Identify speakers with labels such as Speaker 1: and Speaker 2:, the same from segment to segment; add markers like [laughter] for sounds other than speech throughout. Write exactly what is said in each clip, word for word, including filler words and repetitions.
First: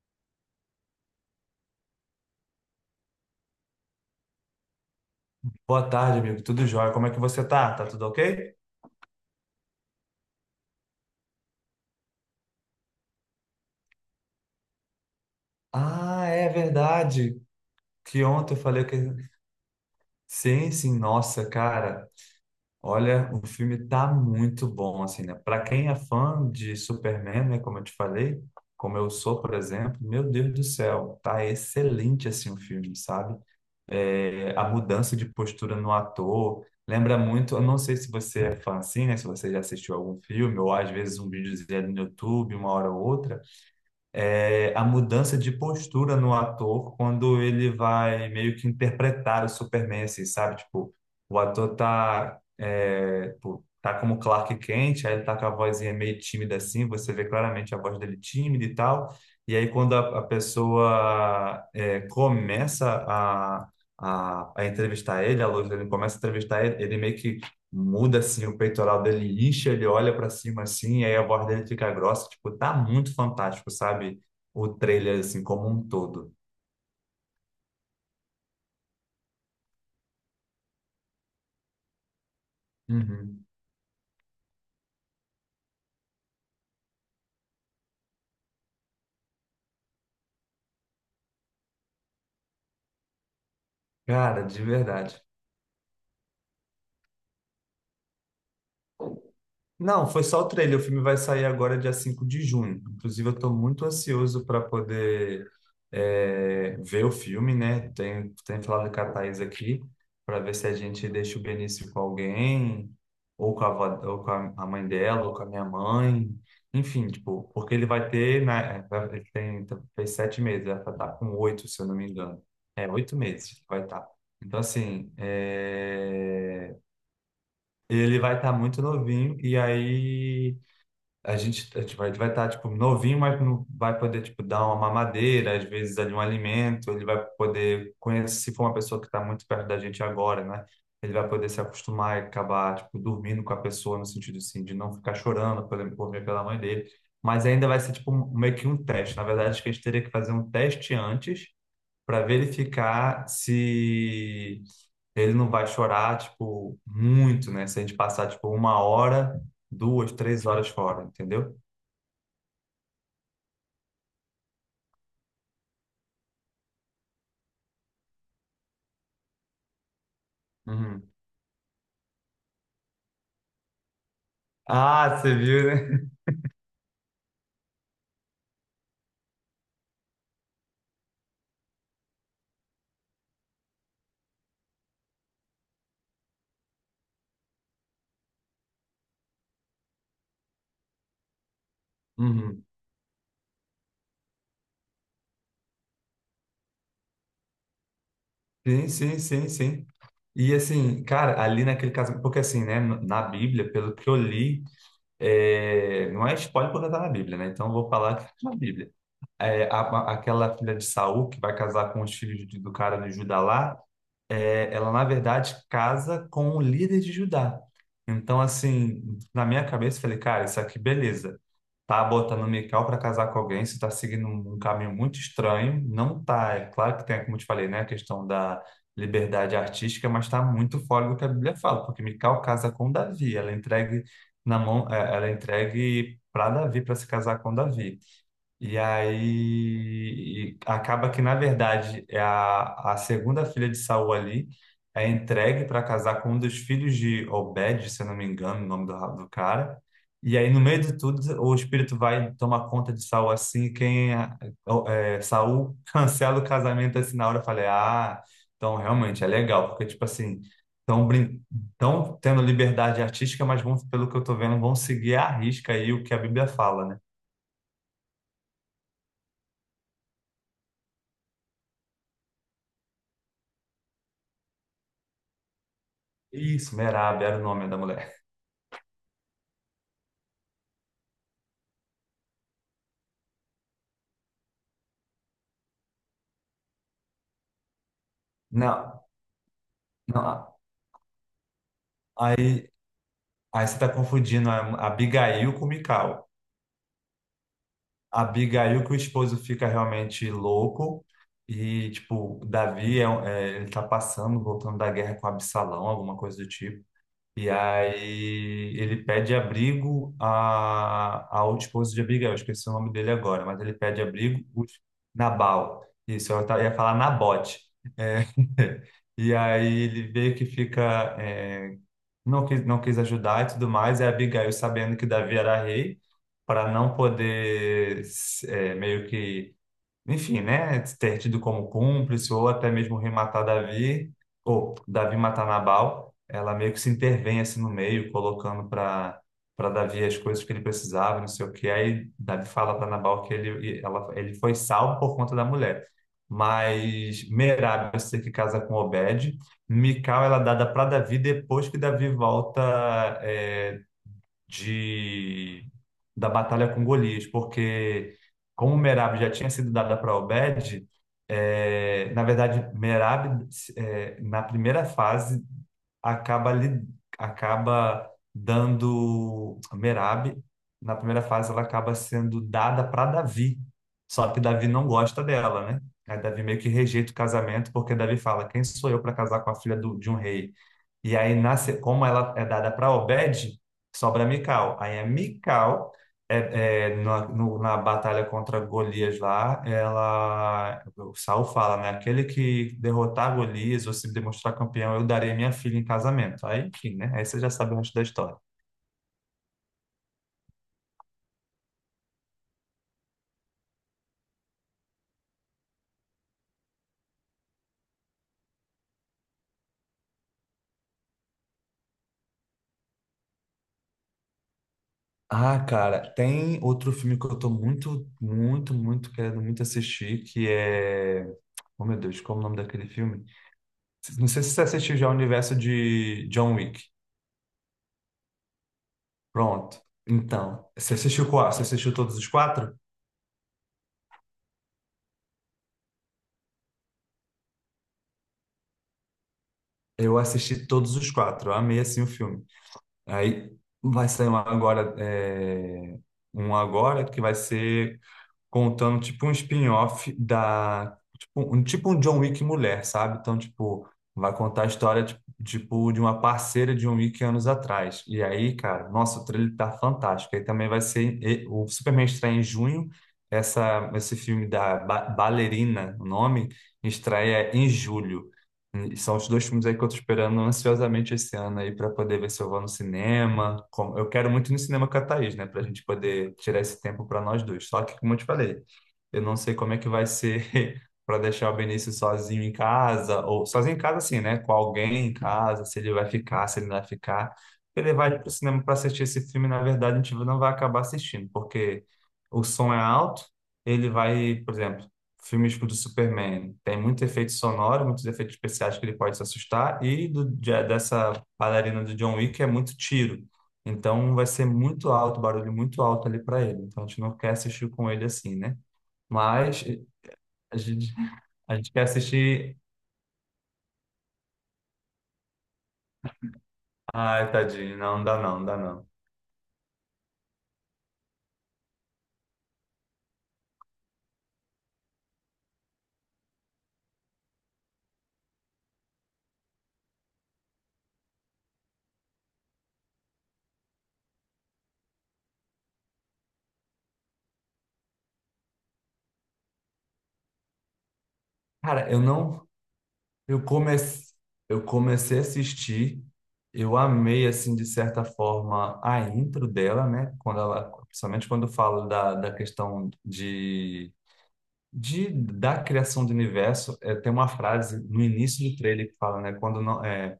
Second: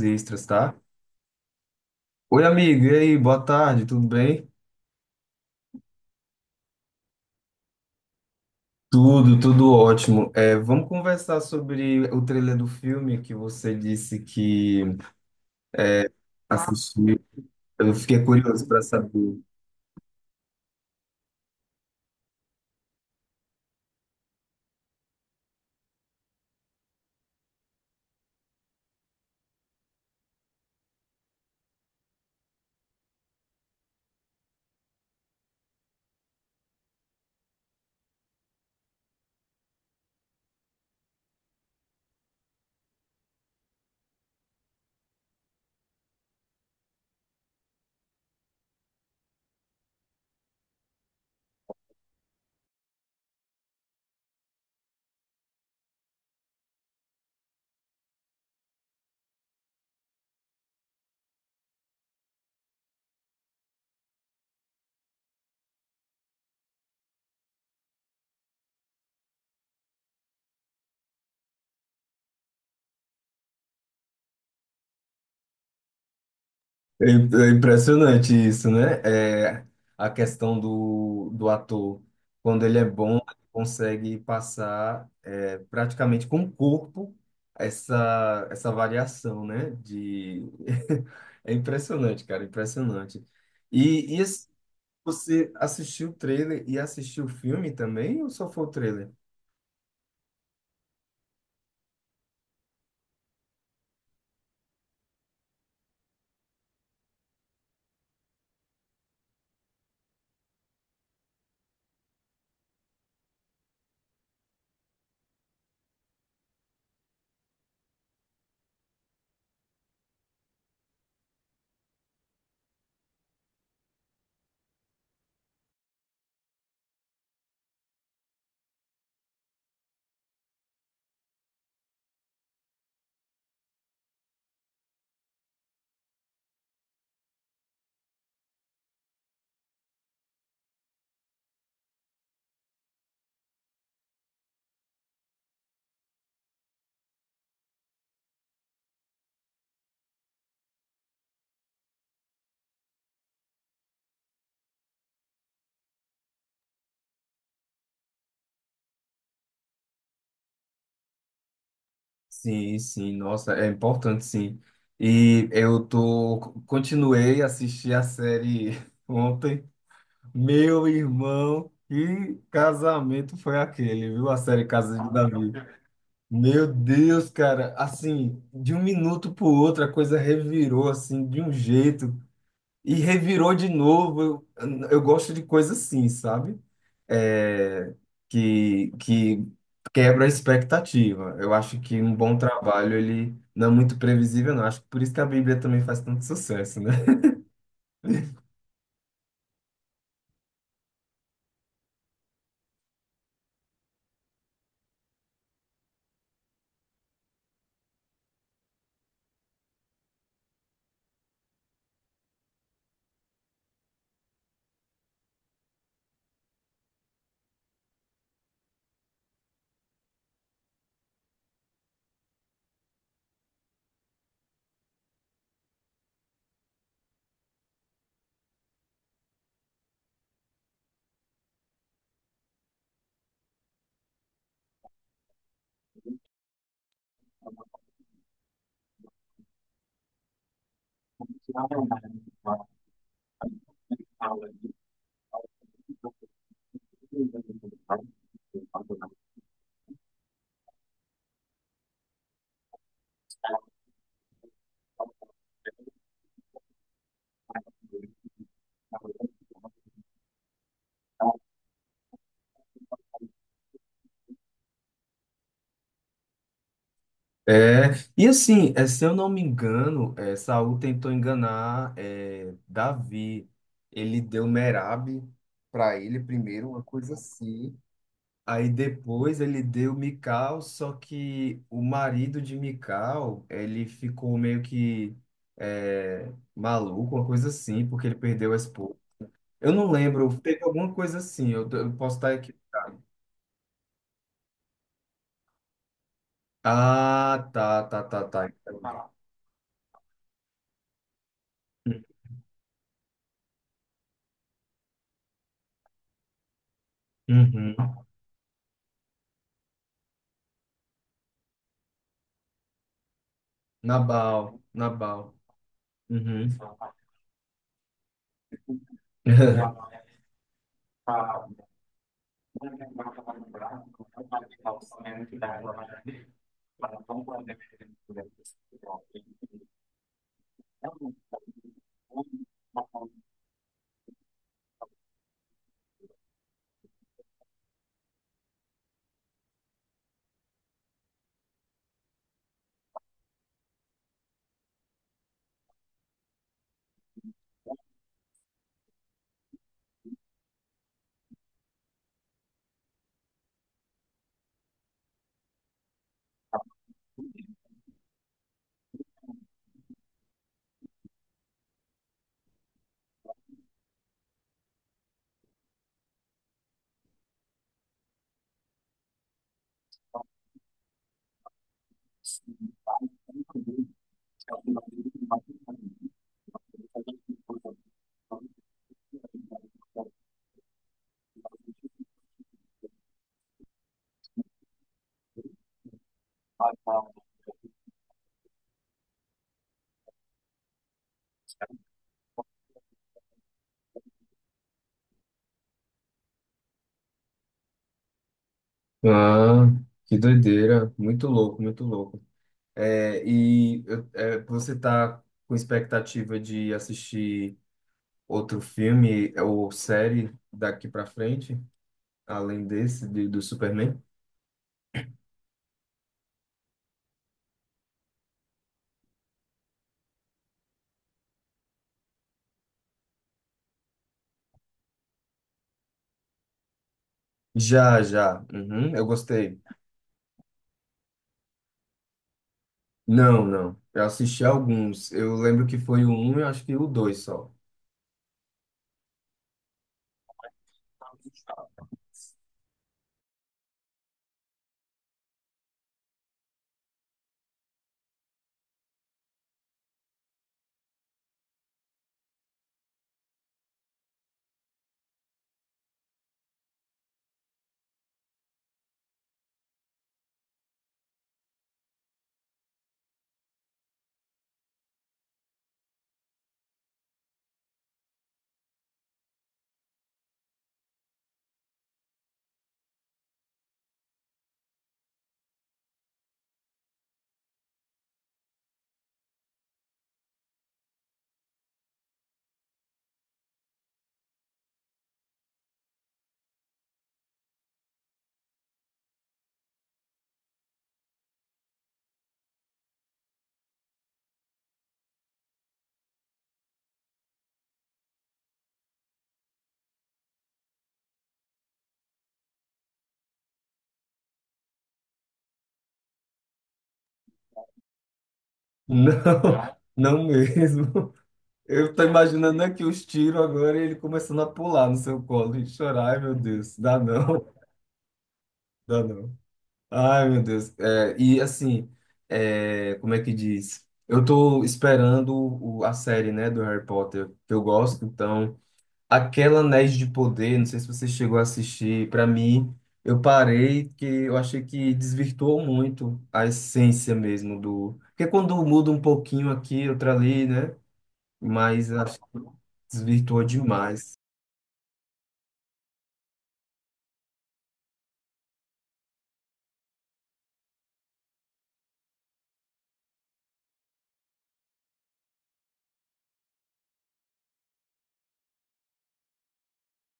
Speaker 1: Extras, tá? Oi, amigo, e aí, boa tarde, tudo bem?
Speaker 2: Boa tarde, amigo. Tudo jóia? Como é que você tá? Tá tudo ok?
Speaker 1: Tudo, tudo ótimo. É, vamos conversar sobre o trailer do filme que você disse que
Speaker 2: Ah, é
Speaker 1: assistiu.
Speaker 2: verdade.
Speaker 1: Eu
Speaker 2: Que
Speaker 1: fiquei
Speaker 2: ontem eu
Speaker 1: curioso para
Speaker 2: falei que.
Speaker 1: saber.
Speaker 2: Sim, sim, nossa, cara. Olha, o filme tá muito bom, assim, né? Pra quem é fã de Superman, né? Como eu te falei, como eu sou, por exemplo, meu Deus do céu, tá excelente, assim, o filme, sabe? É, a mudança de postura no ator. Lembra muito, eu não sei se você é fã assim, né? Se você já assistiu algum filme, ou às vezes um videozinho no YouTube, uma hora ou outra é, a mudança de postura no ator quando ele vai meio que interpretar o Superman, assim, sabe? Tipo, o ator tá, é, tipo, tá como Clark Kent, aí ele tá com a vozinha meio tímida assim, você vê claramente a voz dele tímida e tal. E aí quando a, a pessoa é, começa a, a, a entrevistar ele, a luz dele começa a entrevistar ele, ele meio que muda assim o peitoral dele, incha, ele olha para cima assim, e aí a voz dele fica grossa, tipo, tá muito fantástico, sabe? O trailer assim como um todo.
Speaker 1: É im- é impressionante isso, né? É, a questão do, do ator. Quando ele é bom, ele
Speaker 2: Uhum.
Speaker 1: consegue passar é, praticamente com o corpo essa, essa variação, né? De... [laughs] É impressionante, cara, impressionante. E, e
Speaker 2: Cara, de verdade.
Speaker 1: você assistiu o trailer e assistiu o filme também, ou só foi o trailer?
Speaker 2: Não, foi só o trailer. O filme vai sair agora, dia cinco de junho. Inclusive, eu estou muito ansioso para poder é, ver o filme, né? Tem, tem falado com a Thaís aqui, para ver se a gente deixa o Benício com alguém, ou com a, avó- ou com a a mãe dela, ou com a minha mãe. Enfim, tipo, porque ele vai ter, né? Ele tem, fez sete meses, vai estar com oito, se eu não me engano. É, oito meses que vai estar. Então, assim, é, ele vai estar muito novinho, e aí a gente, a gente vai estar, vai estar tipo novinho, mas não vai poder tipo dar uma mamadeira, às vezes ali um alimento, ele vai poder conhecer, se for uma pessoa que está muito perto da gente agora, né? Ele vai poder se acostumar e acabar tipo dormindo com a pessoa no sentido assim de não ficar chorando por exemplo, por ver pela mãe dele, mas ainda vai ser tipo um- meio que um teste. Na verdade, acho que a gente teria que fazer um teste antes para verificar se ele não vai chorar tipo muito, né? Se a gente passar tipo uma hora duas, três horas fora, entendeu?
Speaker 1: Sim, sim, nossa, é importante sim. E eu tô, continuei a assistir a série [laughs] ontem. Meu
Speaker 2: Uhum.
Speaker 1: irmão, que casamento foi aquele, viu? A série Casa de
Speaker 2: Ah, você
Speaker 1: Davi.
Speaker 2: viu, né?
Speaker 1: Meu Deus, cara, assim, de um minuto pro outro a coisa revirou assim de um jeito. E revirou de novo. Eu, eu gosto de coisa assim, sabe? É, que, que quebra a expectativa. Eu acho que um bom
Speaker 2: Uhum.
Speaker 1: trabalho, ele não é muito previsível, não. Acho que por isso que a Bíblia também faz tanto sucesso, né?
Speaker 2: Sim, sim, sim, sim. E assim, cara, ali naquele caso, porque assim, né, na Bíblia, pelo que eu li, é, não é spoiler porque tá na Bíblia, né? Então eu vou falar que tá na Bíblia. É, a- a- aquela filha de Saul que vai casar com os filhos de- do cara do Judá lá, é, ela na verdade casa com o líder de Judá. Então, assim, na minha cabeça, eu falei, cara, isso aqui, beleza. Tá botando Mical para casar com alguém, você tá seguindo um um caminho muito estranho. Não tá, é claro que tem, como eu te falei, né, a questão da liberdade artística, mas tá muito fora do que a Bíblia fala, porque Mical casa com Davi, ela é entregue na mão, é, ela é entregue para Davi para se casar com Davi. E aí e acaba que, na verdade, é a, a segunda filha de Saul ali é entregue para casar com um dos filhos de Obed, se eu não me engano, o nome do, ra- do cara. E aí, no meio de tudo, o espírito vai tomar conta de Saul assim. e Quem é, é, Saul [laughs] cancela o casamento assim na hora. Eu falei, ah, então realmente é legal, porque, tipo assim, estão tão tendo liberdade artística, mas vão, pelo que eu tô vendo, vão seguir à risca aí o que a Bíblia fala, né?
Speaker 1: É, e assim, é, se eu não me engano, é, Saul tentou enganar é, Davi. Ele deu Merab para ele primeiro,
Speaker 2: Isso,
Speaker 1: uma coisa
Speaker 2: Merab era o nome
Speaker 1: assim.
Speaker 2: da mulher.
Speaker 1: Aí depois ele deu Mikau, só que o marido de Mikau, ele ficou meio que é, maluco, uma coisa assim, porque ele perdeu a esposa.
Speaker 2: Não,
Speaker 1: Eu não lembro,
Speaker 2: não.
Speaker 1: teve alguma coisa assim, eu, eu posso estar aqui.
Speaker 2: Aí, aí você está confundindo a Abigail com Mical.
Speaker 1: Ah, tá, tá, tá, tá.
Speaker 2: Abigail que o esposo fica realmente louco e, tipo, Davi é, um- é, ele tá passando, voltando da guerra com Absalão, alguma coisa do tipo. E
Speaker 1: Uhum.
Speaker 2: aí ele pede abrigo a, ao esposo de Abigail, eu esqueci o nome dele agora, mas ele pede abrigo,
Speaker 1: Nabal,
Speaker 2: os-
Speaker 1: Nabal.
Speaker 2: Nabal. Isso, eu
Speaker 1: Uhum.
Speaker 2: ta- ia falar Nabote. É, [laughs] E aí
Speaker 1: [laughs]
Speaker 2: ele vê que fica, é, não quis, não quis ajudar e tudo mais, e Abigail, sabendo que Davi era rei, para não poder é, meio que enfim, né, ter tido como cúmplice ou até mesmo rematar Davi, ou Davi matar Nabal, ela meio que se intervém assim no meio, colocando para para Davi as coisas que ele precisava, não sei o quê. Aí Davi fala para Nabal que ele, ela, ele foi salvo por conta da mulher. Mas Merab, eu sei que casa com Obed. Mical, ela é dada para Davi depois que Davi volta eh, de da batalha com Golias, porque como Merab já tinha sido dada para Obed, é, na verdade Merab é, na primeira fase acaba lhe acaba dando Merab na primeira fase ela acaba sendo dada para Davi, só que Davi não gosta dela, né? Aí Davi meio que rejeita o casamento porque Davi fala, quem sou eu para casar com a filha do- de um rei? E aí, nasce, como ela é dada para Obed, sobra Mical. Aí a Mical, é, é, na, no- na batalha contra Golias lá, ela, o Saul fala, né? Aquele que derrotar Golias ou se demonstrar campeão, eu darei minha filha em casamento. Aí, enfim, né? Aí você já sabe o resto da história.
Speaker 1: Ah, que doideira. Muito louco, muito louco. É, e eu- é, você tá com expectativa de assistir outro filme ou série daqui pra frente, além desse de- do Superman?
Speaker 2: Ah, cara, tem outro filme que eu tô muito, muito, muito querendo muito assistir, que é... Oh, meu Deus, qual é o nome daquele filme? Não sei se você assistiu já o universo de John Wick.
Speaker 1: Já, já. Uhum, eu gostei.
Speaker 2: Pronto. Então, você assistiu qual? Você assistiu todos os quatro?
Speaker 1: Não, não. Eu assisti alguns. Eu lembro que foi o um e acho que o dois só.
Speaker 2: Eu assisti todos os quatro. Eu amei assim o filme. Aí vai sair um agora, é, um agora que vai ser contando tipo um spin-off da tipo um, tipo um John Wick mulher, sabe? Então, tipo, vai contar a história tipo tipo, de uma parceira de John Wick anos atrás. E aí, cara, nossa, o trailer tá fantástico. Aí também vai ser e- o Superman estreia em junho. Essa, esse filme da Ba- Ballerina, o nome, estreia em julho. E são os dois filmes aí que eu tô esperando ansiosamente esse ano aí para poder ver se eu vou no cinema. Como- Eu quero muito ir no cinema com a Thaís, né? Pra gente poder tirar esse tempo para nós dois. Só que, como eu te falei, eu não sei como é que vai ser [laughs] para deixar o Benício sozinho em casa, ou sozinho em casa assim, né? Com alguém em casa, se ele vai ficar, se ele não vai ficar. Ele vai pro cinema para assistir esse filme, na verdade, a gente não vai acabar assistindo, porque o som é alto. Ele vai, por exemplo, filmes do Superman tem muito efeito sonoro, muitos efeitos especiais que ele pode se assustar, e do, de- dessa bailarina do John Wick é muito tiro. Então vai ser muito alto, barulho muito alto ali para ele. Então a gente não quer assistir com ele assim, né?
Speaker 1: Não,
Speaker 2: Mas
Speaker 1: [laughs] não
Speaker 2: a gente,
Speaker 1: mesmo.
Speaker 2: a gente quer
Speaker 1: Eu tô
Speaker 2: assistir.
Speaker 1: imaginando aqui os tiros agora e ele começando a pular no seu colo e chorar. Ai, meu Deus, dá
Speaker 2: Ai,
Speaker 1: não,
Speaker 2: tadinho, não, não dá não, não dá não.
Speaker 1: dá não. Ai, meu Deus. É, e assim, é, como é que diz? Eu tô esperando o- a série, né, do Harry Potter, que eu gosto, então, aquela Anéis de Poder, não sei se você chegou a assistir. Pra mim, eu parei que eu achei que desvirtuou muito a essência mesmo do... Porque quando muda um pouquinho aqui, outra ali, né, mas
Speaker 2: Cara, eu
Speaker 1: acho que
Speaker 2: não.
Speaker 1: desvirtuou
Speaker 2: Eu comecei,
Speaker 1: demais.
Speaker 2: eu comecei a assistir, eu amei, assim, de certa forma, a intro dela, né? Quando ela, principalmente quando fala da, da questão de, de, da criação do universo, é, tem uma frase no início do trailer que fala, né? Quando, não, é,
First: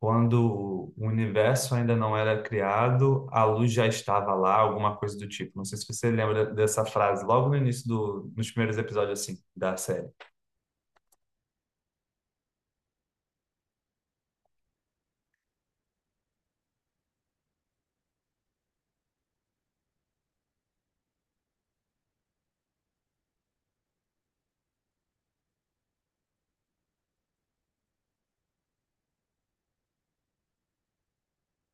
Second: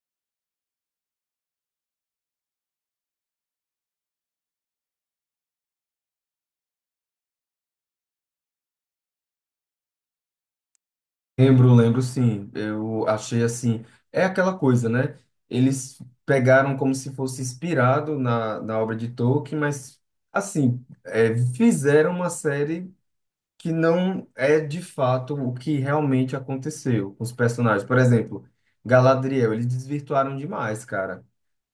Speaker 2: quando o universo ainda não era criado, a luz já estava lá, alguma coisa do tipo. Não sei se você lembra dessa frase, logo no início do, nos primeiros episódios, assim, da série.
Speaker 1: Lembro, lembro sim. Eu achei assim. É aquela coisa, né? Eles pegaram como se fosse inspirado na, na obra de Tolkien, mas, assim, é, fizeram uma série que não é de fato o que realmente aconteceu com os personagens. Por exemplo, Galadriel, eles desvirtuaram demais, cara.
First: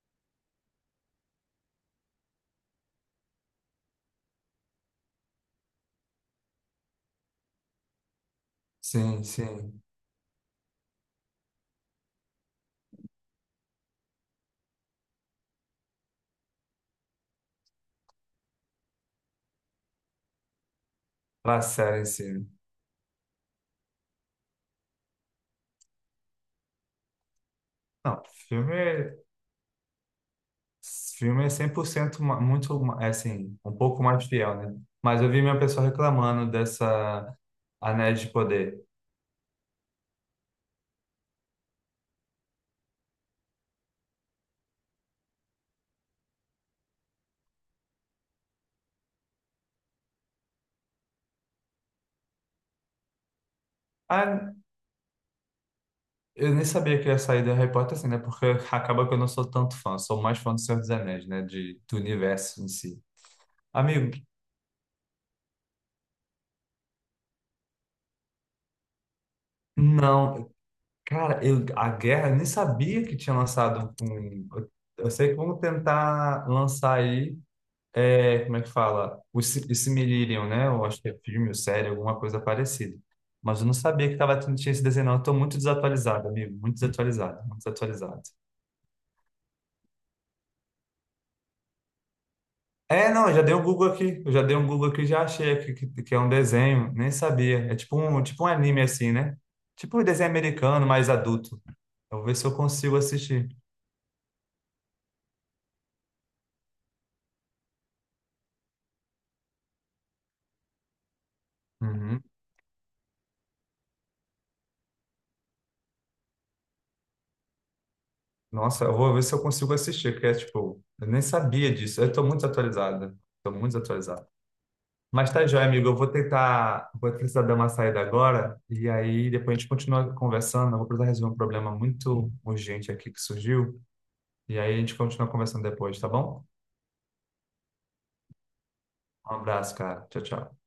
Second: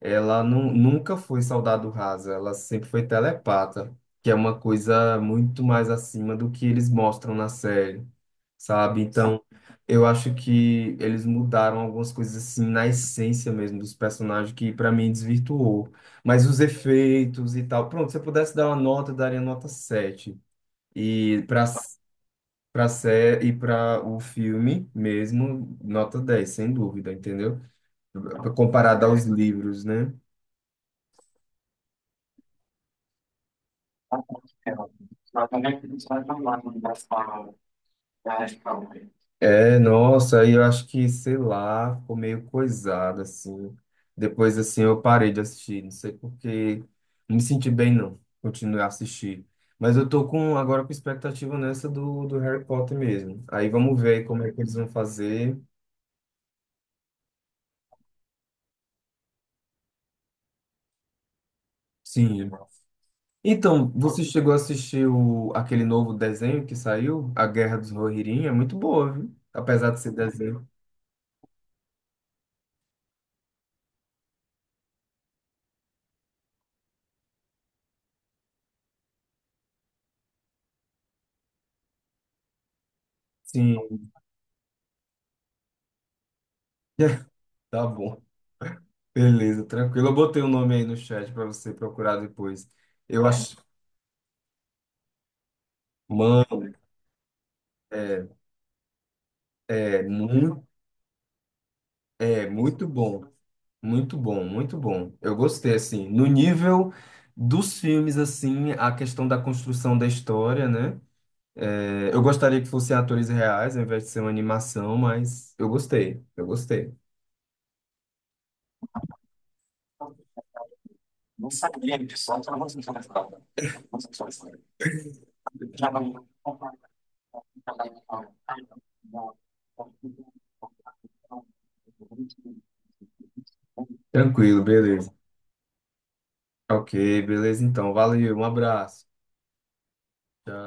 Speaker 1: Ela nu- nunca foi soldado rasa, ela sempre foi telepata, que é uma coisa muito mais acima do que eles mostram na série, sabe?
Speaker 2: Sim,
Speaker 1: Então,
Speaker 2: sim.
Speaker 1: eu acho que eles mudaram algumas coisas assim na essência mesmo dos personagens que pra mim desvirtuou. Mas os efeitos e tal, pronto, se eu pudesse dar uma nota, eu daria nota sete. E
Speaker 2: Pra
Speaker 1: para
Speaker 2: série, sim.
Speaker 1: para série e para o filme mesmo, nota dez sem dúvida, entendeu?
Speaker 2: Não,
Speaker 1: Comparado
Speaker 2: filme,
Speaker 1: aos livros, né?
Speaker 2: filme é cem por cento ma- muito, ma- é assim, um pouco mais fiel, né? Mas eu vi minha pessoa reclamando dessa Anéis de Poder.
Speaker 1: É, nossa, aí eu acho que, sei lá, ficou meio coisado, assim. Depois, assim, eu parei de assistir, não sei porque não me senti bem, não continuei a assistir. Mas eu tô com, agora com expectativa nessa do, do Harry Potter mesmo. Aí vamos ver como é
Speaker 2: Ah,
Speaker 1: que eles vão fazer.
Speaker 2: eu nem sabia que ia sair da Harry Potter assim, né? Porque [laughs] acaba que eu não sou tanto fã, sou mais fã do Senhor dos Anéis, né? De, do
Speaker 1: Sim.
Speaker 2: universo em si.
Speaker 1: Então,
Speaker 2: Amigo,
Speaker 1: você chegou a assistir o, aquele novo desenho que saiu, A Guerra dos Rohirrim? É muito boa, viu? Apesar de ser
Speaker 2: não,
Speaker 1: desenho.
Speaker 2: cara, eu, a guerra, eu nem sabia que tinha lançado um. um, Eu sei que vão tentar lançar aí. É, como é que fala? O si- esse Silmarillion, né? Eu acho que é filme ou série, alguma coisa parecida. Mas eu não
Speaker 1: Sim,
Speaker 2: sabia que tava, tendo- tinha esse desenho, não. Eu tô muito desatualizado, amigo. Muito
Speaker 1: [laughs]
Speaker 2: desatualizado, muito
Speaker 1: tá bom.
Speaker 2: desatualizado.
Speaker 1: Beleza, tranquilo. Eu botei o nome aí no chat para você procurar depois.
Speaker 2: É,
Speaker 1: Eu
Speaker 2: não, eu já dei
Speaker 1: acho,
Speaker 2: um Google aqui. Eu já dei um Google aqui, e já achei aqui que, que é um
Speaker 1: mano,
Speaker 2: desenho. Nem sabia. É tipo um,
Speaker 1: é,
Speaker 2: tipo um anime assim, né? Tipo
Speaker 1: é
Speaker 2: um desenho
Speaker 1: muito,
Speaker 2: americano, mais adulto. Eu vou ver se
Speaker 1: é
Speaker 2: eu
Speaker 1: muito
Speaker 2: consigo
Speaker 1: bom,
Speaker 2: assistir.
Speaker 1: muito bom, muito bom. Eu gostei assim, no nível dos filmes assim, a questão da construção da história, né? É, eu
Speaker 2: Uhum.
Speaker 1: gostaria que fossem atores reais, ao invés de ser uma animação, mas eu gostei, eu gostei.
Speaker 2: Nossa, eu vou ver se eu consigo assistir, porque é tipo, eu nem sabia disso. Eu tô muito atualizado. Tô muito desatualizado. Mas tá joia, amigo. Eu vou tentar. Vou precisar dar uma saída agora. E aí depois a gente continua conversando. Eu vou precisar resolver um problema muito urgente aqui que surgiu. E
Speaker 1: Tranquilo,
Speaker 2: aí a gente
Speaker 1: beleza.
Speaker 2: continua conversando depois, tá bom?
Speaker 1: Ok, beleza. Então, valeu, um abraço.
Speaker 2: Um abraço, cara. Tchau, tchau.